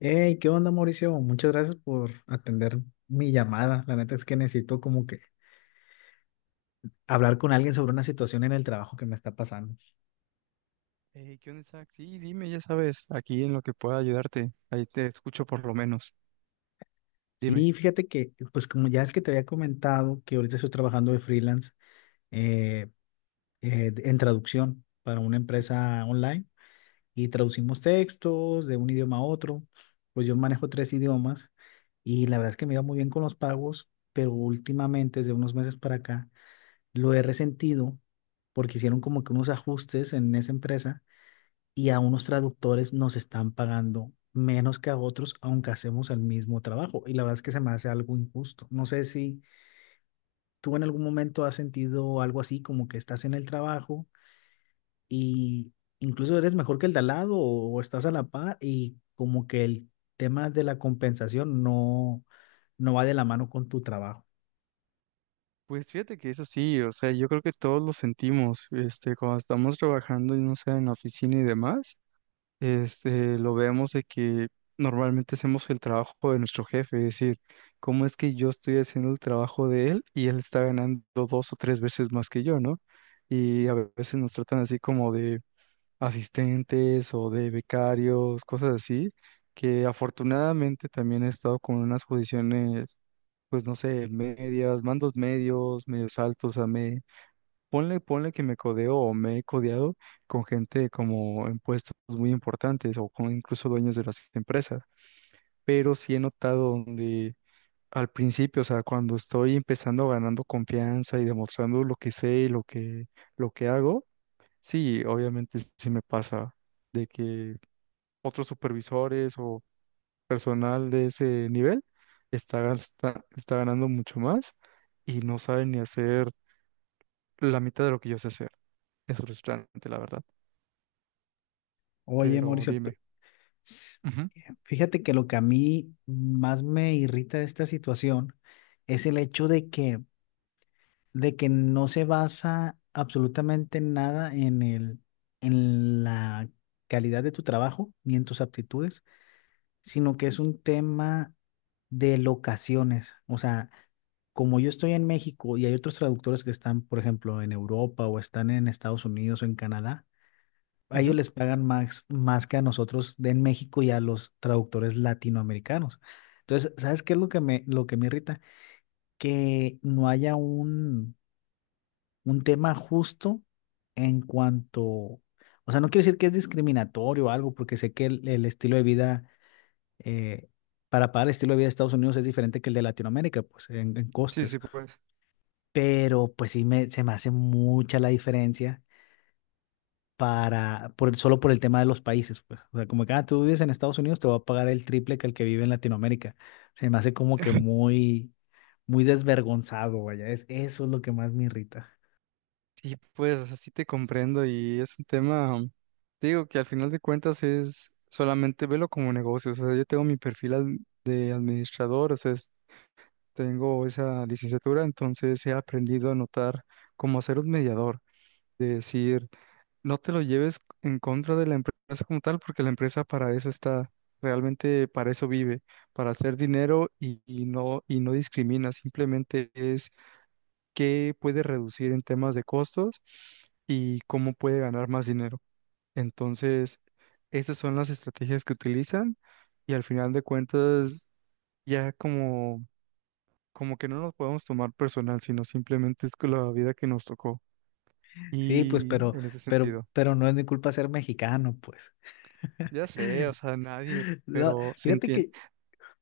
Hey, ¿qué onda, Mauricio? Muchas gracias por atender mi llamada. La neta es que necesito como que hablar con alguien sobre una situación en el trabajo que me está pasando. Hey, ¿qué onda, Isaac? Sí, dime, ya sabes, aquí en lo que pueda ayudarte. Ahí te escucho por lo menos. Dime. Sí, fíjate que, pues como ya es que te había comentado que ahorita estoy trabajando de freelance eh, en traducción para una Mm. empresa online y traducimos textos de un idioma a otro. Pues yo manejo tres idiomas y la verdad es que me iba muy bien con los pagos, pero últimamente, desde unos meses para acá, lo he resentido porque hicieron como que unos ajustes en esa empresa y a unos traductores nos están pagando menos que a otros, aunque hacemos el mismo trabajo. Y la verdad es que se me hace algo injusto. No sé si tú en algún momento has sentido algo así, como que estás en el trabajo y incluso eres mejor que el de al lado o estás a la par y como que el tema de la compensación no va de la mano con tu trabajo. Pues fíjate que eso sí, o sea, yo creo que todos lo sentimos, cuando estamos trabajando, y no sé, en la oficina y demás, lo vemos de que normalmente hacemos el trabajo de nuestro jefe, es decir, ¿cómo es que yo estoy haciendo el trabajo de él y él está ganando dos o tres veces más que yo?, ¿no? Y a veces nos tratan así como de asistentes o de becarios, cosas así, que afortunadamente también he estado con unas posiciones, pues no sé, medias, mandos medios, medios altos, ponle que me codeo o me he codeado con gente como en puestos muy importantes o con incluso dueños de las empresas, pero sí he notado donde al principio, o sea, cuando estoy empezando ganando confianza y demostrando lo que sé y lo que hago, sí, obviamente sí me pasa de que otros supervisores o personal de ese nivel está ganando mucho más y no saben ni hacer la mitad de lo que yo sé hacer. Es frustrante, la verdad. Oye, Pero Mauricio, dime. S- Ujú, fíjate que lo que a mí más me irrita de esta situación es el hecho de que no se basa absolutamente en nada en en la calidad de tu trabajo ni en tus aptitudes, sino que es un tema de locaciones. O sea, como yo estoy en México y hay otros traductores que están, por ejemplo, en Europa o están en Estados Unidos o en Canadá, a ellos ujú. les pagan más, más que a nosotros de en México y a los traductores latinoamericanos. Entonces, ¿sabes qué es lo que lo que me irrita? Que no haya un tema justo en cuanto, o sea, no quiero decir que es discriminatorio o algo, porque sé que el estilo de vida, eh, para pagar el estilo de vida de Estados Unidos es diferente que el de Latinoamérica, pues en Sí, costes, sí, pues. pero pues se me hace mucha la diferencia solo por el tema de los países, pues. O sea, como que, ah, tú vives en Estados Unidos, te va a pagar el triple que el que vive en Latinoamérica. Se me hace como que muy desvergonzado, vaya. Eso es lo que más me irrita. Sí, pues así te comprendo y es un tema, te digo que al final de cuentas es solamente velo como negocio. O sea, yo tengo mi perfil de administrador, o sea, tengo esa licenciatura, entonces he aprendido a notar cómo hacer un mediador, de decir, no te lo lleves en contra de la empresa como tal, porque la empresa para eso está, realmente para eso vive, para hacer dinero y no discrimina, simplemente es qué puede reducir en temas de costos y cómo puede ganar más dinero. Entonces, esas son las estrategias que utilizan y al final de cuentas, ya como, como que no nos podemos tomar personal, sino simplemente es que la vida que nos tocó Sí, pues, y en ese sentido. pero no es mi culpa ser mexicano, pues. Ya sé, o sea, nadie, No, pero se fíjate entiende. que,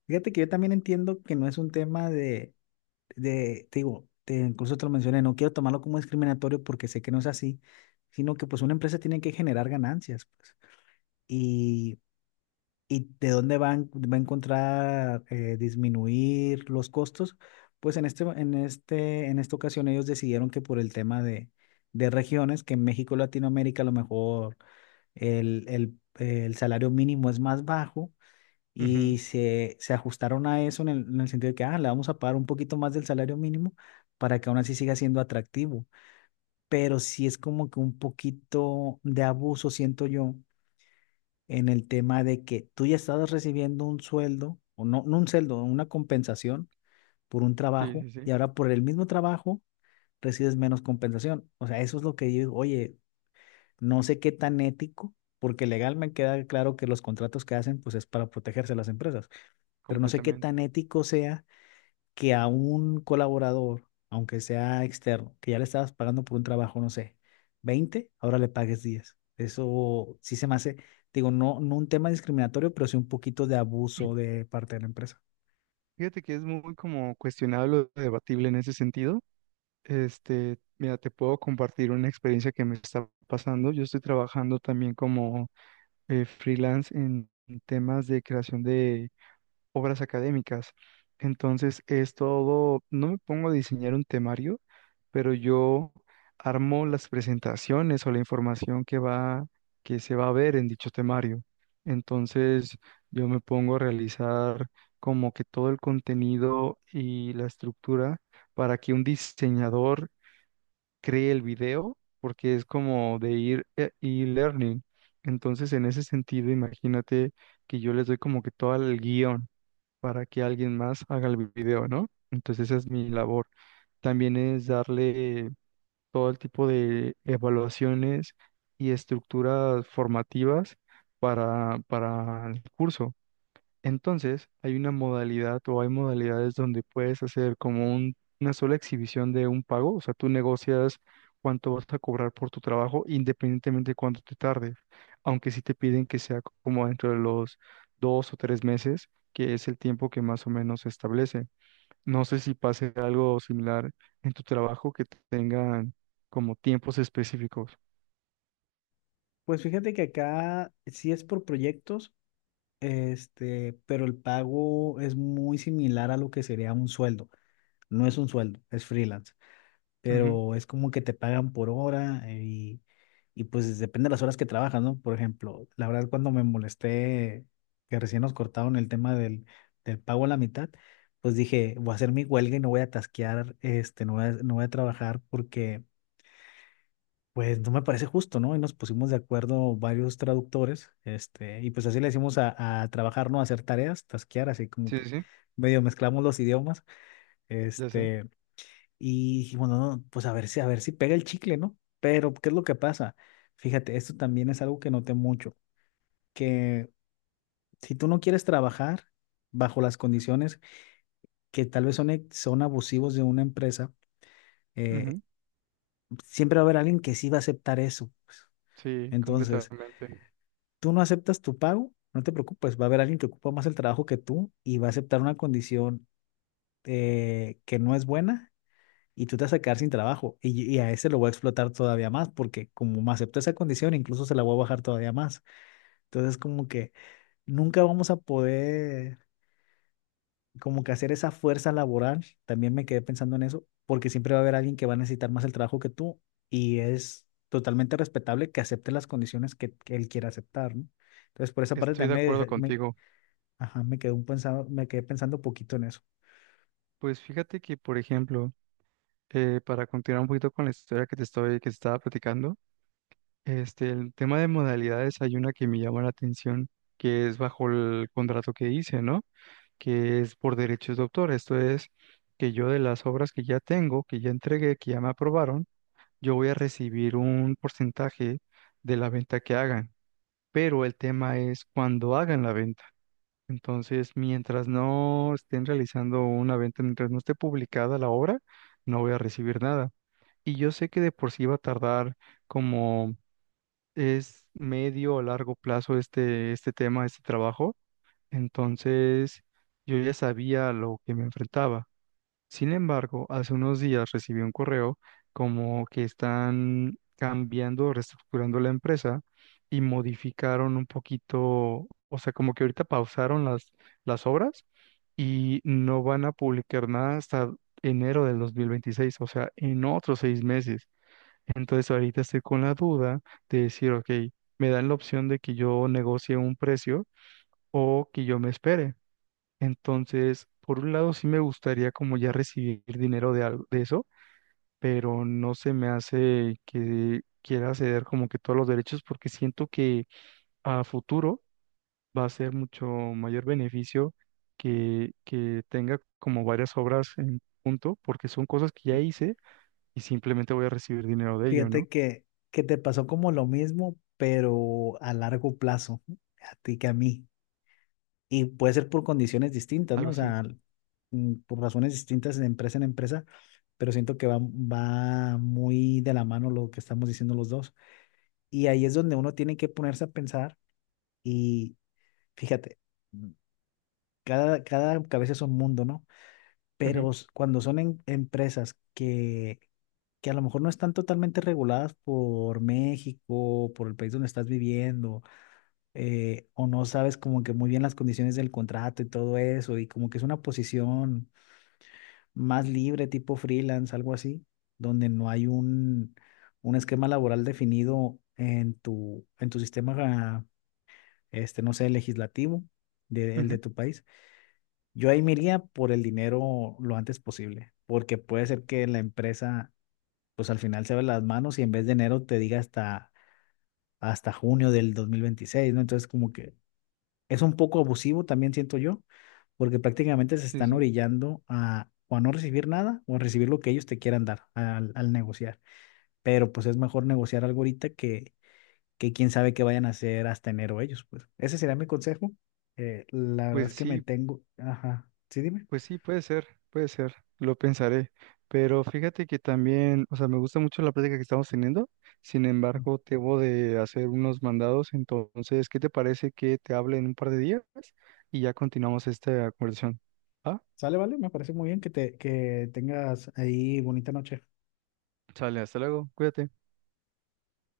fíjate que yo también entiendo que no es un tema te digo, incluso te lo mencioné, no quiero tomarlo como discriminatorio porque sé que no es así, sino que pues una empresa tiene que generar ganancias, pues. ¿Y de dónde va a encontrar disminuir los costos? Pues en en esta ocasión ellos decidieron que por el tema de regiones, que en México, y Latinoamérica, a lo mejor el salario mínimo es más bajo Ujú, y se ajustaron a eso en en el sentido de que, ah, le vamos a pagar un poquito más del salario mínimo para que aún así siga siendo atractivo. Pero sí es como que un poquito de abuso, siento yo en el tema de que tú ya estabas recibiendo un sueldo, o no, no un sueldo, una compensación por un sí, trabajo, sí, y sí, ahora por el mismo trabajo recibes menos compensación. O sea, eso es lo que yo digo, oye, no sé qué tan ético, porque legal me queda claro que los contratos que hacen, pues es para protegerse a las empresas, pero no sé qué tan completamente. ético sea que a un colaborador, aunque sea externo, que ya le estabas pagando por un trabajo, no sé, 20 ahora le pagues diez. Eso sí se me hace, digo, no un tema discriminatorio, pero sí un poquito de abuso de parte de la empresa. Fíjate que es muy como cuestionable o debatible en ese sentido. Mira, te puedo compartir una experiencia que me está pasando. Yo estoy trabajando también como freelance en temas de creación de obras académicas. Entonces es todo, no me pongo a diseñar un temario, pero yo armo las presentaciones o la información que va, que se va a ver en dicho temario. Entonces yo me pongo a realizar como que todo el contenido y la estructura para que un diseñador cree el video, porque es como de ir e-learning. Entonces, en ese sentido, imagínate que yo les doy como que todo el guión para que alguien más haga el video, ¿no? Entonces esa es mi labor. También es darle todo el tipo de evaluaciones y estructuras formativas para el curso. Entonces, hay una modalidad o hay modalidades donde puedes hacer como una sola exhibición de un pago, o sea, tú negocias cuánto vas a cobrar por tu trabajo independientemente de cuánto te tardes, aunque sí te piden que sea como dentro de los 2 o 3 meses, que es el tiempo que más o menos se establece. No sé si pase algo similar en tu trabajo que tengan como tiempos específicos. Pues fíjate que acá sí es por proyectos, este, pero el pago es muy similar a lo que sería un sueldo. No es un sueldo, es freelance, Ujú, pero es como que te pagan por hora y pues depende de las horas que trabajas, ¿no? Por ejemplo, la verdad cuando me molesté que recién nos cortaron el tema del pago a la mitad, pues dije, voy a hacer mi huelga y no voy a tasquear, este, no voy a trabajar porque pues no me parece justo, ¿no? Y nos pusimos de acuerdo varios traductores, este, y pues así le decimos a trabajar, ¿no? A hacer tareas, tasquear, así como sí, que sí, sí, medio mezclamos los idiomas, ya sé. este... Y dije, bueno, no, pues a ver si pega el chicle, ¿no? Pero, ¿qué es lo que pasa? Fíjate, esto también es algo que noté mucho, que si tú no quieres trabajar bajo las condiciones que tal vez son abusivos de una empresa, eh, Ujú, siempre va a haber alguien que sí va a aceptar eso, pues. sí, Entonces, completamente. tú no aceptas tu pago, no te preocupes, va a haber alguien que ocupa más el trabajo que tú y va a aceptar una condición que no es buena y tú te vas a quedar sin trabajo. Y a ese lo voy a explotar todavía más, porque como me aceptó esa condición, incluso se la voy a bajar todavía más. Entonces, como que nunca vamos a poder, como que hacer esa fuerza laboral, también me quedé pensando en eso, porque siempre va a haber alguien que va a necesitar más el trabajo que tú y es totalmente respetable que acepte las condiciones que él quiera aceptar, ¿no? Entonces, por esa parte Estoy de también acuerdo contigo. ajá, me quedé pensando poquito en eso. Pues fíjate que, por ejemplo, para continuar un poquito con la historia que te estaba platicando, el tema de modalidades hay una que me llama la atención, que es bajo el contrato que hice, ¿no? Que es por derechos de autor. Esto es que yo de las obras que ya tengo, que ya entregué, que ya me aprobaron, yo voy a recibir un porcentaje de la venta que hagan. Pero el tema es cuando hagan la venta. Entonces, mientras no estén realizando una venta, mientras no esté publicada la obra, no voy a recibir nada. Y yo sé que de por sí va a tardar como es medio o largo plazo este tema, este trabajo. Entonces, yo ya sabía a lo que me enfrentaba. Sin embargo, hace unos días recibí un correo como que están cambiando, reestructurando la empresa y modificaron un poquito, o sea, como que ahorita pausaron las obras y no van a publicar nada hasta enero del 2026, o sea, en otros 6 meses. Entonces ahorita estoy con la duda de decir, ok, me dan la opción de que yo negocie un precio o que yo me espere. Entonces, por un lado sí me gustaría como ya recibir dinero de algo de eso, pero no se me hace que quiera ceder como que todos los derechos porque siento que a futuro va a ser mucho mayor beneficio que tenga como varias obras en punto, porque son cosas que ya Y- hice y simplemente voy a recibir dinero de ello, Fíjate ¿no? Que te pasó como lo mismo, pero a largo plazo, a ti que a mí. Y puede ser por condiciones distintas, ¿no? Algo O así. sea, mm, por razones distintas de empresa en empresa, pero siento que va muy de la mano lo que estamos diciendo los dos. Y ahí es donde uno tiene que ponerse a pensar y fíjate, mm, cada cabeza es un mundo, ¿no? Ujú, Pero cuando son empresas que a lo mejor no están totalmente reguladas por México, por el país donde estás viviendo, o no sabes como que muy bien las condiciones del contrato y todo eso, y como que es una posición más libre, tipo freelance, algo así, donde no hay un esquema laboral definido en en tu sistema, este, no sé, legislativo el ujú. de tu país. Yo ahí me iría por el dinero lo antes posible, porque puede ser que la empresa pues al final se ven las manos y en vez de enero te diga hasta junio del 2026, ¿no? Entonces como que es un poco abusivo también siento yo, porque prácticamente se Sí, están sí. orillando a o a no recibir nada o a recibir lo que ellos te quieran dar al negociar. Pero pues es mejor negociar algo ahorita que quién sabe qué vayan a hacer hasta enero ellos, pues. Ese sería mi consejo. La verdad es Pues que me sí, tengo, ajá, sí, dime. pues sí, puede ser, lo pensaré. Pero fíjate que también, o sea, me gusta mucho la plática que estamos teniendo. Sin embargo, debo de hacer unos mandados. Entonces, ¿qué te parece que te hable en un par de días? Y ya continuamos esta conversación. Ah, Sale, vale, me parece muy bien que tengas ahí bonita noche. sale, hasta luego, cuídate.